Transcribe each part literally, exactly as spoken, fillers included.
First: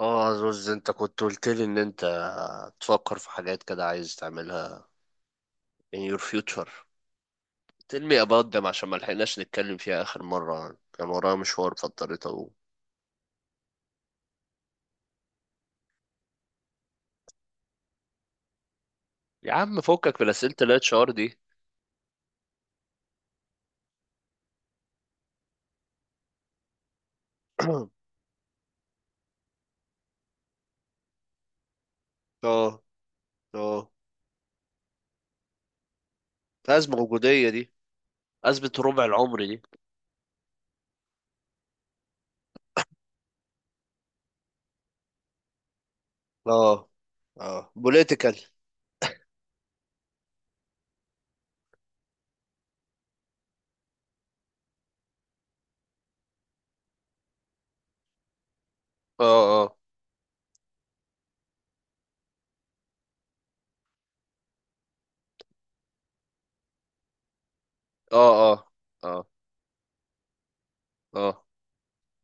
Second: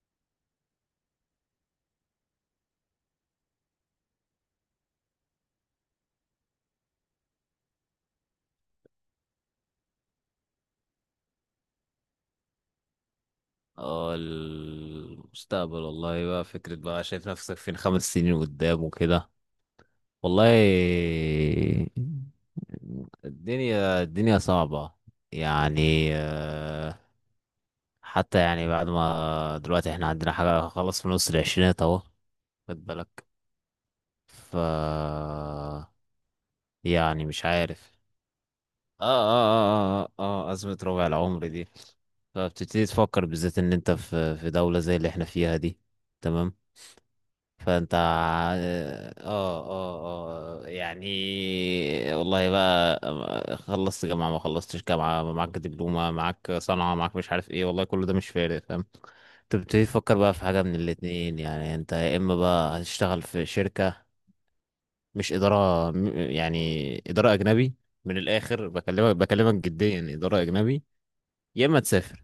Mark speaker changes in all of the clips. Speaker 1: اه زوز انت كنت قلت لي ان انت تفكر في حاجات كده عايز تعملها in your future tell me about them عشان ما لحقناش نتكلم فيها اخر مرة كان ورايا مشوار فاضطريت اقوم.
Speaker 2: اه، المستقبل، والله بقى فكرة. بقى شايف نفسك فين خمس سنين قدام وكده؟
Speaker 1: يا عم فكك من
Speaker 2: والله
Speaker 1: اسئلة الاتش ار دي.
Speaker 2: الدنيا الدنيا صعبة يعني آه، حتى يعني بعد ما دلوقتي احنا عندنا حاجة خلاص في نص العشرينات اهو،
Speaker 1: اه،
Speaker 2: خد بالك.
Speaker 1: اه،
Speaker 2: ف
Speaker 1: ازمة
Speaker 2: يعني مش
Speaker 1: وجودية دي.
Speaker 2: عارف.
Speaker 1: ازمة ربع
Speaker 2: اه
Speaker 1: العمر دي.
Speaker 2: اه اه اه اه آه، أزمة ربع العمر دي. فبتبتدي تفكر بالذات ان انت في في دولة زي اللي احنا فيها دي. تمام.
Speaker 1: اه، اه،
Speaker 2: فانت
Speaker 1: بوليتيكال.
Speaker 2: ع- اه اه اه يعني، والله بقى خلصت جامعة، ما خلصتش جامعة، معاك دبلومة، معاك صنعة، معاك مش عارف ايه، والله كل ده مش فارق، فاهم؟
Speaker 1: اه، اه،
Speaker 2: تبتدي تفكر بقى في حاجة من الاتنين. يعني انت يا اما بقى هتشتغل في شركة، مش إدارة، م- يعني إدارة أجنبي. من
Speaker 1: اه، اه،
Speaker 2: الآخر، بكلمك
Speaker 1: اه،
Speaker 2: بكلمك جديا، إدارة أجنبي.
Speaker 1: اه.
Speaker 2: يا اما تسافر.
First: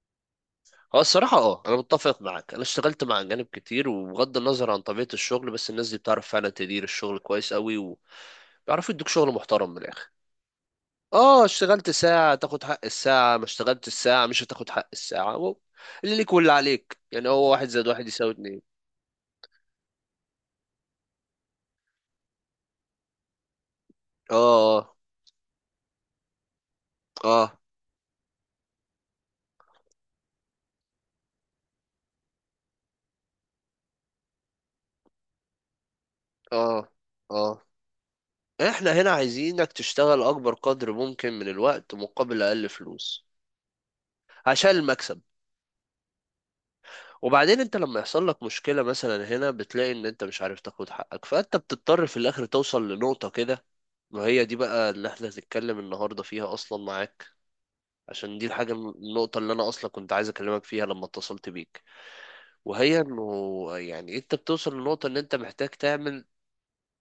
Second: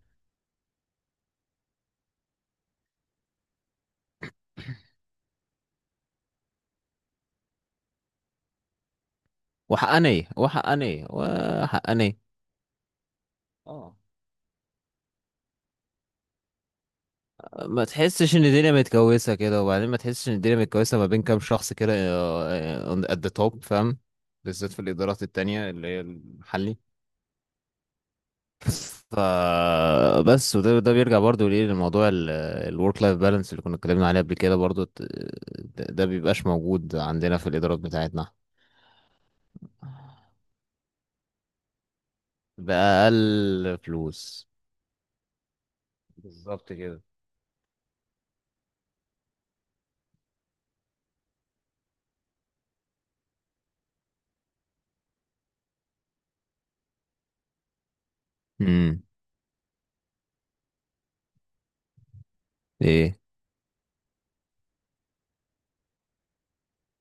Speaker 1: هو الصراحة اه أنا متفق معاك. أنا اشتغلت مع أجانب كتير، وبغض النظر عن طبيعة الشغل بس الناس دي بتعرف فعلا تدير الشغل كويس قوي. بيعرفوا يدوك شغل محترم من الاخر.
Speaker 2: وحقانية، وحقانية،
Speaker 1: اه، اشتغلت
Speaker 2: وحقانية.
Speaker 1: ساعة تاخد حق الساعة، ما اشتغلت
Speaker 2: اه.
Speaker 1: الساعة مش هتاخد حق الساعة. هو اللي ليك واللي عليك، يعني هو واحد
Speaker 2: ما
Speaker 1: زائد واحد يساوي
Speaker 2: تحسش ان
Speaker 1: اتنين.
Speaker 2: الدنيا متكوسه كده؟ وبعدين ما تحسش ان الدنيا متكوسه ما بين كام شخص كده، ات ذا توب، فاهم؟ بالذات في
Speaker 1: اه،
Speaker 2: الادارات التانية اللي هي المحلي.
Speaker 1: اه،
Speaker 2: ف بس، وده ده بيرجع برضو ليه لموضوع الورك لايف بالانس اللي كنا اتكلمنا عليه قبل كده برضو ت- ده ده بيبقاش
Speaker 1: اه،
Speaker 2: موجود عندنا
Speaker 1: اه،
Speaker 2: في الادارات بتاعتنا.
Speaker 1: احنا هنا عايزينك تشتغل اكبر قدر ممكن من الوقت مقابل اقل فلوس.
Speaker 2: بأقل فلوس.
Speaker 1: عشان المكسب.
Speaker 2: بالظبط كده.
Speaker 1: وبعدين انت لما يحصل لك مشكلة مثلا هنا بتلاقي ان انت مش عارف تاخد حقك، فانت بتضطر في الاخر توصل لنقطة كده. ما هي دي بقى اللي احنا هنتكلم النهاردة فيها اصلا معاك. عشان دي الحاجة
Speaker 2: امم.
Speaker 1: النقطة اللي أنا أصلا كنت عايز أكلمك فيها لما اتصلت بيك. وهي
Speaker 2: ايه.
Speaker 1: إنه يعني أنت بتوصل لنقطة إن أنت محتاج تعمل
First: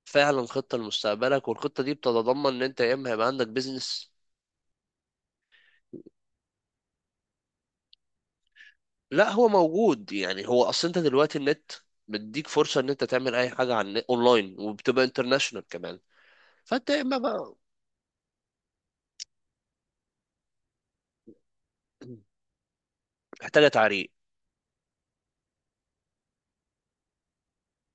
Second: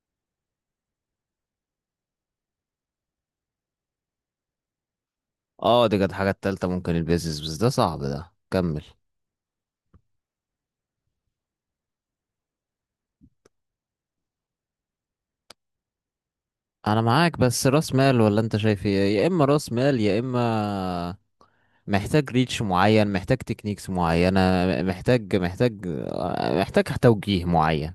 Speaker 1: فعلا خطة لمستقبلك، والخطة دي بتتضمن إن أنت يا إما هيبقى عندك بيزنس.
Speaker 2: اه، دي كانت حاجة التالتة. ممكن البيزنس، بس ده صعب. ده كمل.
Speaker 1: لا، هو موجود. يعني هو أصل أنت دلوقتي النت بيديك فرصة إن أنت تعمل أي حاجة عن أونلاين، وبتبقى انترناشونال كمان. فأنت يا
Speaker 2: انا
Speaker 1: إما
Speaker 2: معاك،
Speaker 1: بقى
Speaker 2: بس راس مال ولا انت شايف ايه؟ يا اما راس مال، يا اما محتاج ريتش معين، محتاج
Speaker 1: محتاجة
Speaker 2: تكنيكس
Speaker 1: تعريق.
Speaker 2: معينة. محتاج محتاج محتاج توجيه معين.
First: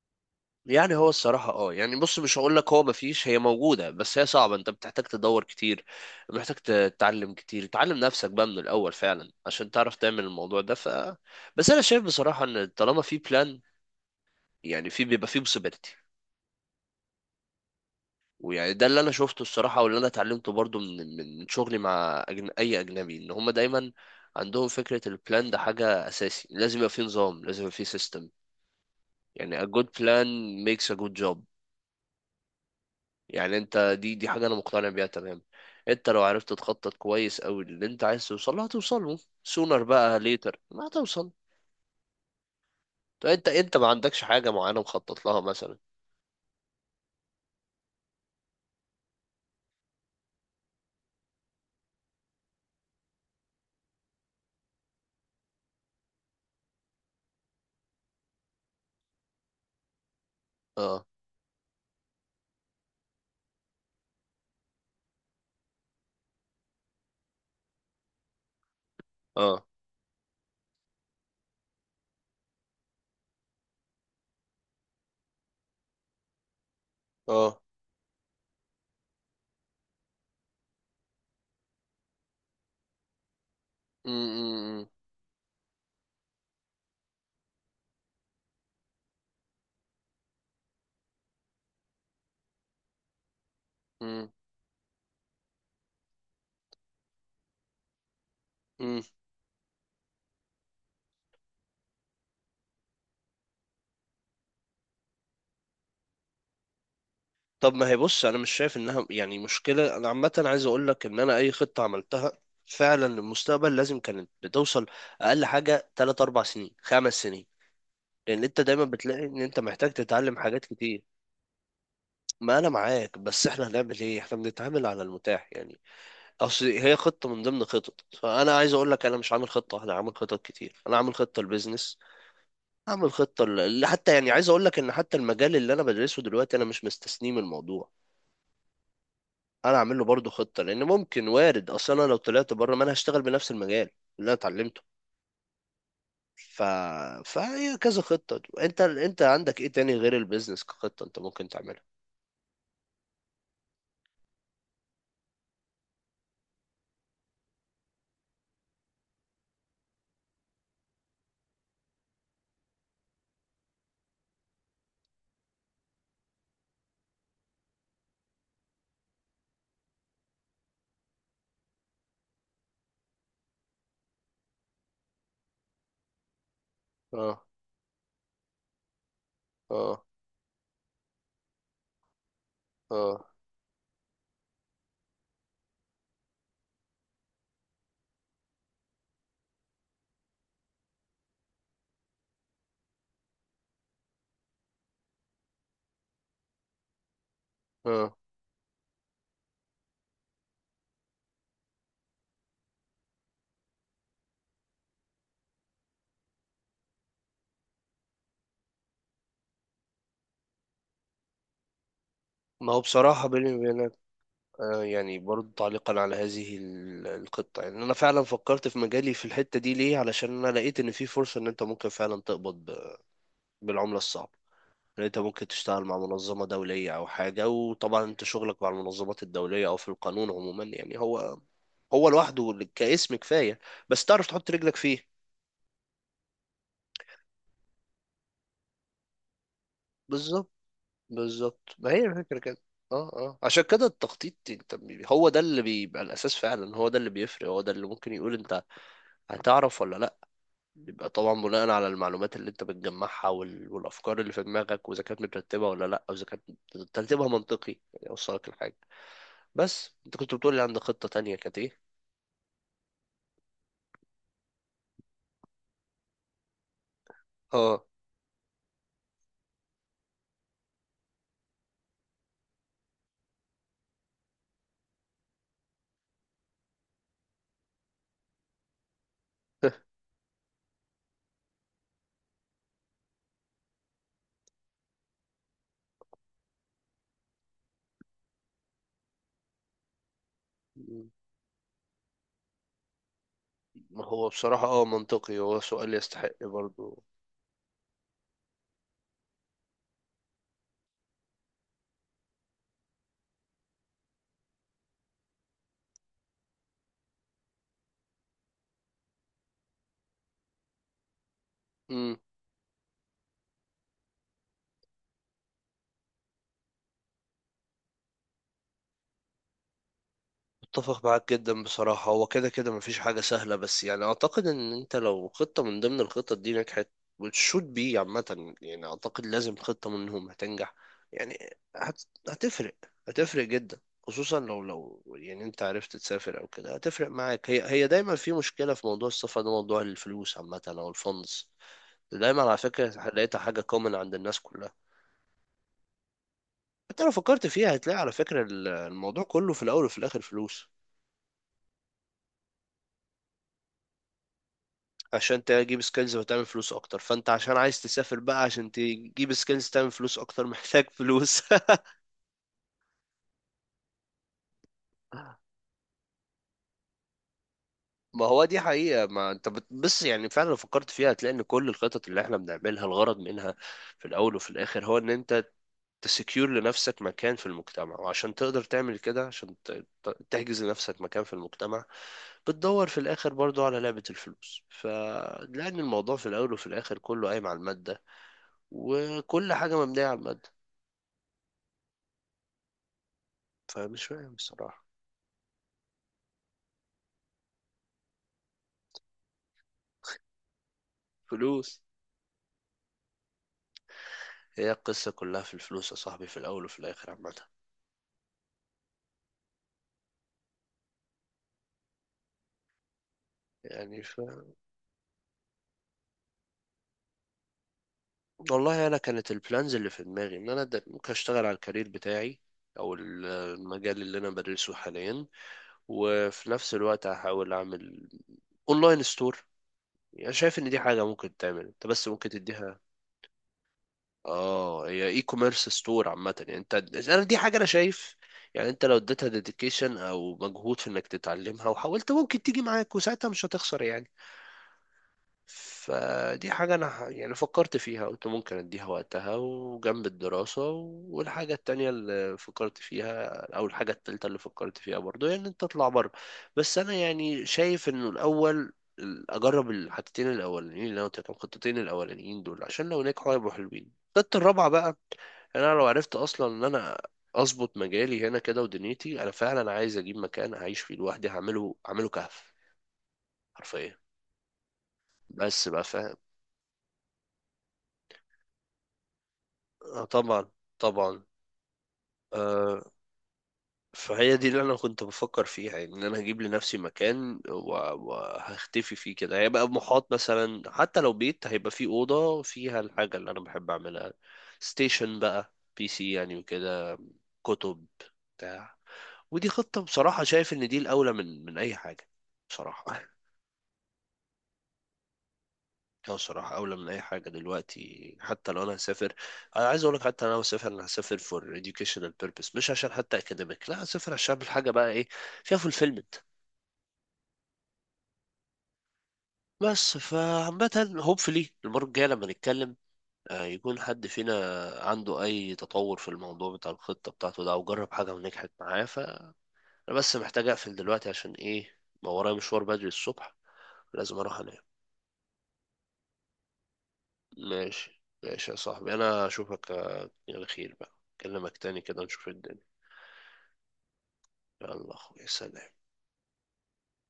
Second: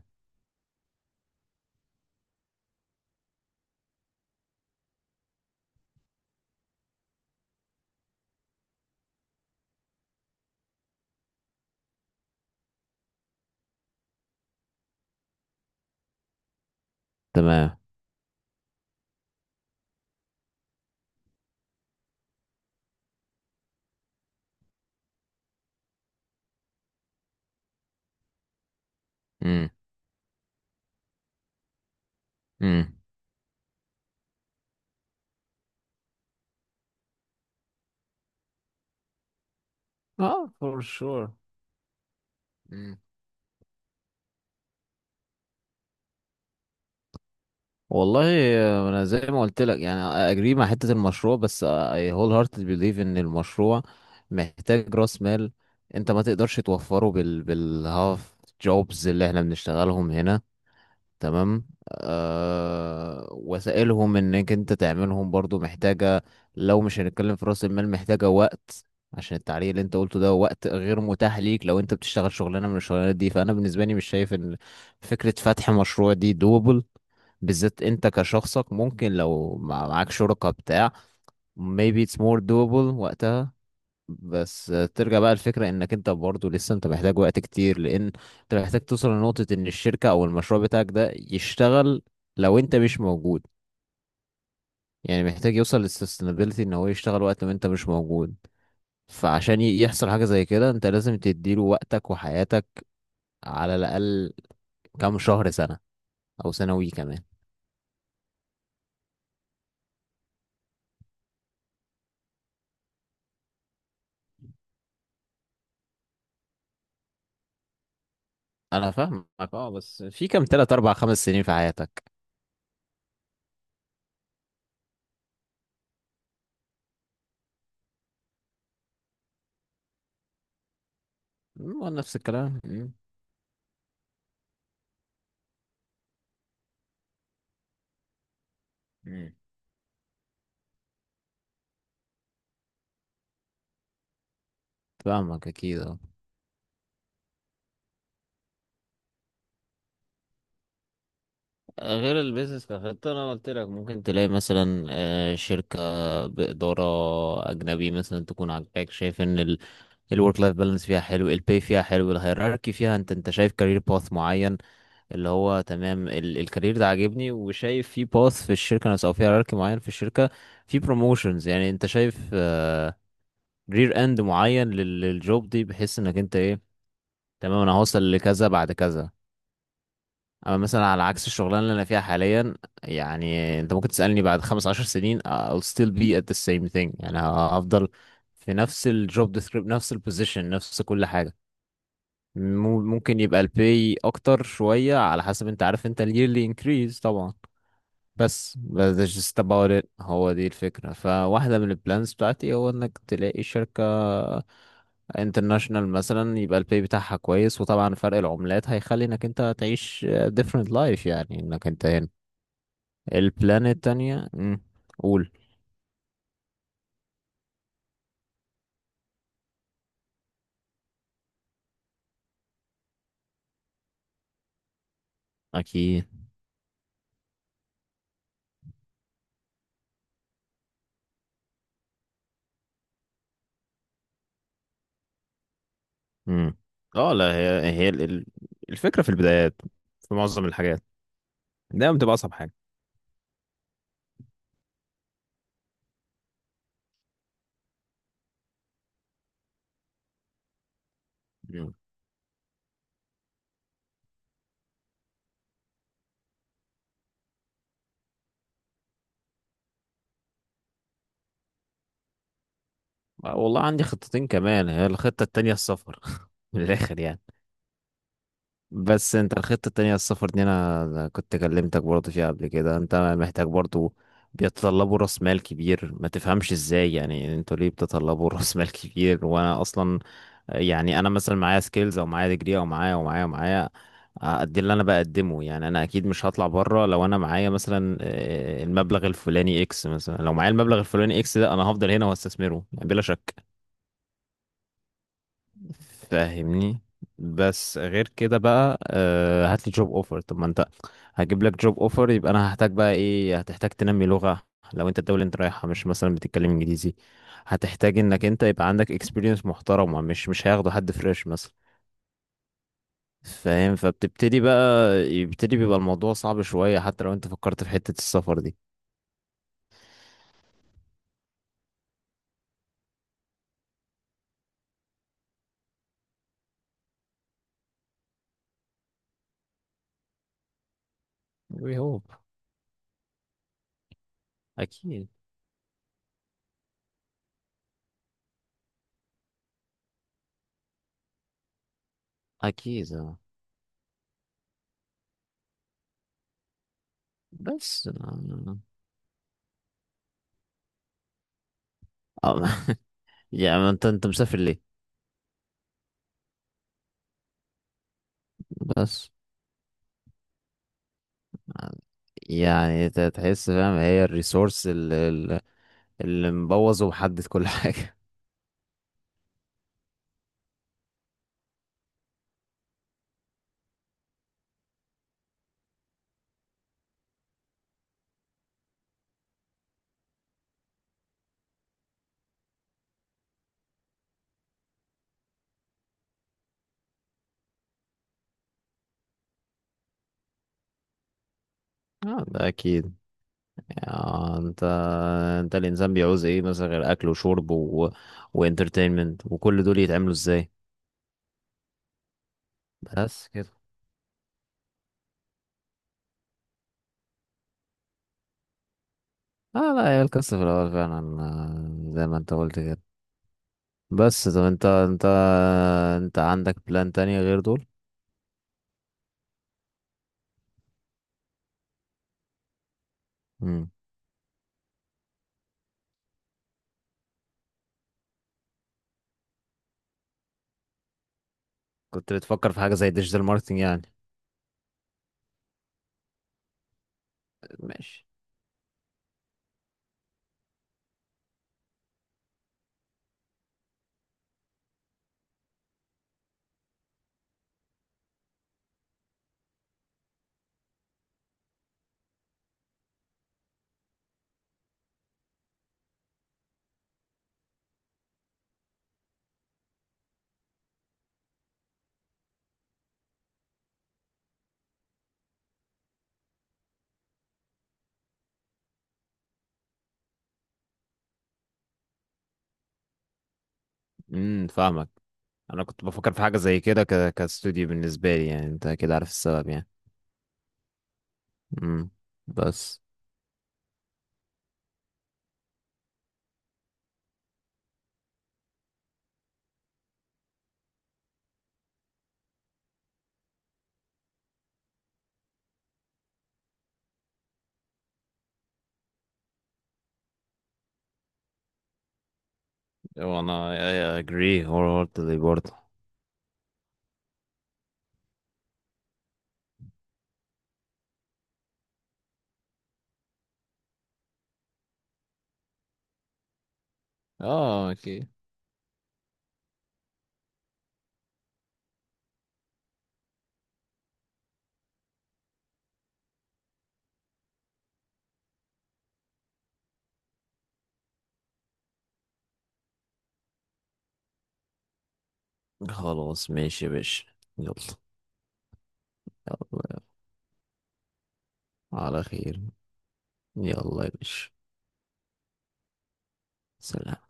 Speaker 1: يعني هو الصراحة اه يعني بص، مش هقول لك هو مفيش، هي موجودة بس هي صعبة. انت بتحتاج تدور كتير، محتاج تتعلم كتير، تعلم نفسك بقى من الأول فعلا عشان تعرف تعمل الموضوع ده. ف بس أنا شايف بصراحة إن طالما في بلان، يعني في بيبقى في possibility.
Speaker 2: تمام.
Speaker 1: ويعني ده اللي أنا شفته الصراحة واللي أنا اتعلمته برضو من من من شغلي مع أجن... أي أجنبي، إن هما دايما عندهم فكرة البلان ده حاجة أساسي. لازم يبقى في نظام، لازم يبقى في سيستم. يعني a
Speaker 2: امم.
Speaker 1: good plan makes a good job.
Speaker 2: امم.
Speaker 1: يعني انت دي دي حاجه انا مقتنع بيها تمام. انت لو عرفت تخطط كويس قوي، اللي انت عايز توصل له هتوصل له سونر بقى
Speaker 2: اه،
Speaker 1: ليتر
Speaker 2: فور
Speaker 1: ما
Speaker 2: شور.
Speaker 1: هتوصل. طب انت انت ما عندكش حاجه معينه مخطط لها مثلا؟
Speaker 2: والله آه، انا زي ما قلت لك يعني، اجري مع حتة المشروع، بس اي هول هارتد بليف ان المشروع محتاج راس مال. انت ما تقدرش توفره بال بالهاف جوبز اللي احنا بنشتغلهم هنا.
Speaker 1: اه،
Speaker 2: تمام. آه وسائلهم انك انت تعملهم برضو محتاجة، لو مش هنتكلم في رأس المال، محتاجة وقت. عشان
Speaker 1: اه،
Speaker 2: التعليق اللي انت قلته، ده وقت غير متاح ليك لو انت بتشتغل شغلانة من الشغلانات دي. فانا بالنسبة لي مش شايف ان فكرة فتح مشروع دي دوبل.
Speaker 1: اه،
Speaker 2: بالذات انت كشخصك، ممكن لو مع- معاك شركة بتاع maybe it's more doable وقتها. بس
Speaker 1: امم،
Speaker 2: ترجع بقى الفكرة انك انت برضه لسه انت محتاج وقت كتير، لان انت محتاج توصل لنقطة ان الشركة او المشروع بتاعك ده يشتغل لو انت مش موجود.
Speaker 1: امم،
Speaker 2: يعني محتاج يوصل للسستينابيلتي، ان هو يشتغل وقت ما انت مش موجود.
Speaker 1: امم.
Speaker 2: فعشان ي- يحصل حاجة زي كده، انت لازم تديله وقتك وحياتك، على الاقل كام شهر، سنة، او سنوي كمان.
Speaker 1: طب ما هي بص، انا مش شايف انها يعني مشكله. انا عامه عايز اقول لك ان انا اي خطه عملتها فعلا للمستقبل لازم كانت بتوصل اقل حاجه تلات اربع سنين، خمس سنين، لان انت دايما
Speaker 2: انا
Speaker 1: بتلاقي
Speaker 2: فاهمك.
Speaker 1: ان انت
Speaker 2: اه،
Speaker 1: محتاج
Speaker 2: بس في
Speaker 1: تتعلم
Speaker 2: كام
Speaker 1: حاجات
Speaker 2: تلات اربع
Speaker 1: كتير.
Speaker 2: خمس سنين في حياتك؟
Speaker 1: ما انا معاك، بس احنا هنعمل ايه؟ احنا بنتعامل على المتاح يعني. اصل هي خطة من ضمن خطط، فانا عايز اقول لك انا مش عامل خطة، انا عامل خطط كتير. انا عامل خطة
Speaker 2: مم،
Speaker 1: للبيزنس،
Speaker 2: نفس الكلام مم.
Speaker 1: عامل خطة ل... حتى يعني عايز اقول لك ان حتى المجال اللي انا بدرسه دلوقتي انا مش مستثنيه من الموضوع،
Speaker 2: مم.
Speaker 1: انا عامل له برضه خطة. لان ممكن وارد اصل انا لو طلعت بره ما انا هشتغل بنفس المجال اللي انا اتعلمته.
Speaker 2: فاهمك اكيد آه.
Speaker 1: ف... فهي كذا خطة. انت انت عندك ايه تاني غير البيزنس كخطة انت ممكن تعملها؟
Speaker 2: غير البيزنس كخطة، أنا قلت لك ممكن تلاقي مثلا، آه، شركة بإدارة أجنبي مثلا، تكون عاجباك، شايف إن الورك لايف بالانس فيها حلو، الباي فيها حلو، الهيراركي فيها، أنت أنت شايف كارير باث معين، اللي هو تمام، الكارير ده عاجبني، وشايف في باث في الشركة نفسها أو في هيراركي معين في الشركة، في بروموشنز، يعني أنت شايف رير إند معين لل- للجوب دي، بحيث إنك أنت إيه،
Speaker 1: اه،
Speaker 2: تمام، أنا هوصل لكذا بعد كذا.
Speaker 1: اه،
Speaker 2: اما مثلا على عكس الشغلانه اللي انا فيها حاليا،
Speaker 1: اه،
Speaker 2: يعني انت ممكن تسالني بعد خمس عشر سنين I'll still be at the same thing. يعني هفضل في نفس الجوب ديسكريب، نفس البوزيشن، نفس كل حاجه. مم- ممكن يبقى البي اكتر شويه، على حسب، انت عارف انت yearly increase طبعا.
Speaker 1: اه.
Speaker 2: بس that's just about it. هو دي الفكرة. فواحدة من البلانز بتاعتي هو انك تلاقي شركة international مثلا، يبقى البي بتاعها كويس، وطبعا فرق العملات هيخلي انك انت تعيش different life يعني انك انت هنا.
Speaker 1: ما هو بصراحة بيني
Speaker 2: البلان
Speaker 1: وبينك،
Speaker 2: التانية مم،
Speaker 1: آه، يعني
Speaker 2: قول.
Speaker 1: برضو تعليقا على هذه ال- القطة، يعني أنا فعلا فكرت في مجالي في الحتة دي ليه، علشان أنا لقيت إن في فرصة إن أنت ممكن فعلا تقبض ب- بالعملة الصعبة. إن أنت ممكن تشتغل مع
Speaker 2: اكيد.
Speaker 1: منظمة دولية أو حاجة، وطبعا أنت شغلك مع المنظمات الدولية أو في القانون عموما، يعني هو هو لوحده كاسم كفاية، بس تعرف تحط رجلك فيه.
Speaker 2: مم. اه لا، هي هي ال- ال- الفكرة في البدايات، في معظم
Speaker 1: بالظبط.
Speaker 2: الحاجات،
Speaker 1: بالظبط ما
Speaker 2: دايما
Speaker 1: هي
Speaker 2: بتبقى اصعب
Speaker 1: الفكرة
Speaker 2: حاجة.
Speaker 1: كده. اه، اه، عشان كده التخطيط، انت بي- هو ده اللي بيبقى الاساس فعلا، هو ده اللي بيفرق، هو ده اللي ممكن يقول انت هتعرف ولا. بيبقى طبعا بناء
Speaker 2: مم.
Speaker 1: على المعلومات اللي انت بتجمعها، وال... والافكار اللي في دماغك، واذا كانت مترتبه ولا لا، او اذا كانت ترتيبها منطقي يعني اوصلك لحاجه. بس انت كنت بتقول لي عندك خطه تانية، كانت ايه؟
Speaker 2: والله عندي خطتين كمان. هي الخطة التانية السفر من الاخر يعني.
Speaker 1: اه.
Speaker 2: بس انت الخطة التانية السفر دي، انا أنا كنت كلمتك برضه فيها قبل كده. انت محتاج برضه، بيتطلبوا راس مال كبير. ما تفهمش ازاي يعني انتوا ليه بتطلبوا راس مال كبير وانا اصلا، يعني انا مثلا معايا سكيلز، او معايا ديجري، او معايا ومعايا ومعايا، قد اللي انا بقدمه. يعني انا اكيد مش هطلع بره لو انا معايا مثلا آه، المبلغ الفلاني اكس. مثلا لو معايا المبلغ الفلاني اكس ده، انا هفضل هنا واستثمره يعني، بلا شك.
Speaker 1: ما هو بصراحه اه منطقي، هو سؤال يستحق
Speaker 2: فاهمني؟
Speaker 1: برضو.
Speaker 2: بس غير كده بقى، آه، هات لي جوب اوفر. طب ما انت هجيب لك جوب اوفر، يبقى انا هحتاج بقى ايه؟ هتحتاج تنمي لغة، لو انت الدولة اللي انت رايحها مش مثلا بتتكلم انجليزي، هتحتاج انك انت يبقى عندك اكسبيرينس محترمة. مش مش هياخده حد فريش مثلا. فاهم، فبتبتدي بقى، يبتدي بيبقى الموضوع صعب شوية حتى لو انت فكرت في حتة السفر دي.
Speaker 1: اتفق معاك جدا بصراحة. هو كده كده مفيش حاجة سهلة، بس يعني أعتقد إن أنت لو خطة من ضمن الخطط دي نجحت وتشوت بي عامة، يعني أعتقد لازم خطة منهم هتنجح. يعني
Speaker 2: وي
Speaker 1: هت...
Speaker 2: هوب.
Speaker 1: هتفرق. هتفرق جدا. خصوصا لو لو
Speaker 2: اكيد،
Speaker 1: يعني أنت عرفت تسافر أو كده هتفرق معاك. هي هي دايما في مشكلة في موضوع السفر ده، موضوع الفلوس عامة أو الفندس. دايما على
Speaker 2: اكيد
Speaker 1: فكرة
Speaker 2: آه.
Speaker 1: لقيتها حاجة كومن عند الناس كلها. حتى لو فكرت فيها
Speaker 2: بس.
Speaker 1: هتلاقي على فكرة
Speaker 2: آه،
Speaker 1: الموضوع كله في الأول وفي الآخر فلوس.
Speaker 2: آه، يعني انت انت مسافر ليه؟
Speaker 1: عشان تجيب سكيلز وتعمل فلوس اكتر، فانت عشان عايز تسافر بقى عشان
Speaker 2: بس
Speaker 1: تجيب سكيلز تعمل فلوس اكتر، محتاج فلوس.
Speaker 2: يعني، انت تحس فاهم، هي الريسورس اللي, اللي مبوظ ومحدد كل حاجة.
Speaker 1: ما هو دي حقيقة. ما انت بت- بس يعني فعلا لو فكرت فيها هتلاقي ان كل الخطط اللي احنا بنعملها الغرض منها في الاول وفي الاخر هو ان انت تسكيور لنفسك مكان في المجتمع. وعشان تقدر تعمل كده، عشان ت- ت- تحجز لنفسك مكان في المجتمع، بتدور في الاخر برضو على لعبة الفلوس. فلأن الموضوع في الاول وفي الاخر كله قايم على المادة، وكل حاجة مبنية على المادة.
Speaker 2: اه، ده اكيد.
Speaker 1: فمش فاهم
Speaker 2: يعني، انت
Speaker 1: بصراحة.
Speaker 2: انت الانسان بيعوز ايه مثلا غير اكل وشرب و... وانترتينمنت، وكل دول يتعملوا ازاي؟
Speaker 1: فلوس.
Speaker 2: بس كده.
Speaker 1: هي القصة كلها في الفلوس يا صاحبي، في الأول وفي الآخر عامة.
Speaker 2: اه لا، هي القصة في الاول فعلا، آه، زي ما انت قلت كده.
Speaker 1: يعني ف...
Speaker 2: بس طب انت انت انت عندك بلان تانية غير دول؟
Speaker 1: والله أنا كانت البلانز اللي في دماغي إن أنا د- ممكن أشتغل على الكارير بتاعي، أو ال-
Speaker 2: مم.
Speaker 1: المجال اللي أنا بدرسه حاليا. وفي نفس الوقت هحاول أعمل أونلاين ستور. يعني شايف إن دي حاجة ممكن تعمل أنت، بس
Speaker 2: كنت
Speaker 1: ممكن
Speaker 2: بتفكر في حاجة
Speaker 1: تديها.
Speaker 2: زي ديجيتال ماركتنج يعني؟
Speaker 1: آه، هي إي كوميرس ستور عامة يعني. أنت أنا دي حاجة أنا
Speaker 2: ماشي.
Speaker 1: شايف، يعني أنت لو اديتها ديديكيشن أو مجهود في إنك تتعلمها وحاولت، ممكن تيجي معاك وساعتها مش هتخسر يعني. فدي حاجة أنا ح- يعني فكرت فيها، قلت ممكن أديها وقتها وجنب الدراسة. والحاجة التانية اللي فكرت فيها، أو الحاجة التالتة اللي فكرت فيها برضو، هي إن أنت تطلع بره. بس أنا يعني شايف إنه الأول ال- أجرب الحاجتين الأولانيين اللي أنا قلت لك، الخطتين الأولانيين دول، عشان لو نجحوا هيبقوا حلوين. الخطة الرابعة بقى، يعني أنا لو عرفت أصلا إن أنا أظبط مجالي هنا كده ودنيتي، أنا فعلا عايز أجيب مكان أعيش فيه لوحدي. هعمله، هعمله كهف حرفيا.
Speaker 2: امم فاهمك. انا
Speaker 1: بس بقى
Speaker 2: كنت بفكر
Speaker 1: فاهم.
Speaker 2: في حاجه زي كده، ك... كاستوديو بالنسبه لي، يعني انت كده عارف السبب يعني.
Speaker 1: آه، طبعا. طبعا.
Speaker 2: امم. بس.
Speaker 1: آه، فهي دي اللي انا كنت بفكر فيها، يعني ان انا هجيب لنفسي مكان و- وهختفي فيه كده. هيبقى محاط مثلا، حتى لو بيت هيبقى فيه اوضه فيها الحاجه اللي انا بحب اعملها، ستيشن بقى بي سي يعني وكده، كتب، بتاع. ودي خطه بصراحه شايف ان دي الاولى من من اي حاجه بصراحه.
Speaker 2: وانا I agree wholeheartedly برضه.
Speaker 1: اه، صراحة أولى من أي حاجة دلوقتي. حتى لو أنا هسافر، أنا عايز أقولك حتى لو أنا هسافر، أنا هسافر for educational purpose، مش عشان حتى academic. لا، هسافر عشان أعمل حاجة بقى إيه فيها fulfillment.
Speaker 2: اه، اوكي.
Speaker 1: بس فعامة hopefully المرة الجاية لما نتكلم، آه، يكون حد فينا عنده أي تطور في الموضوع بتاع الخطة بتاعته ده، أو جرب حاجة ونجحت معاه. فأنا بس محتاج أقفل دلوقتي عشان إيه، ما ورايا مشوار بدري الصبح، لازم أروح أنام.
Speaker 2: خلاص ماشي يا باشا. يلا.
Speaker 1: ماشي ماشي يا صاحبي، أنا أشوفك
Speaker 2: يلا.
Speaker 1: آه، على خير بقى. أكلمك تاني كده
Speaker 2: على
Speaker 1: نشوف
Speaker 2: خير.
Speaker 1: الدنيا.
Speaker 2: يلا يا باشا.
Speaker 1: يلا اخويا، سلام.
Speaker 2: سلام.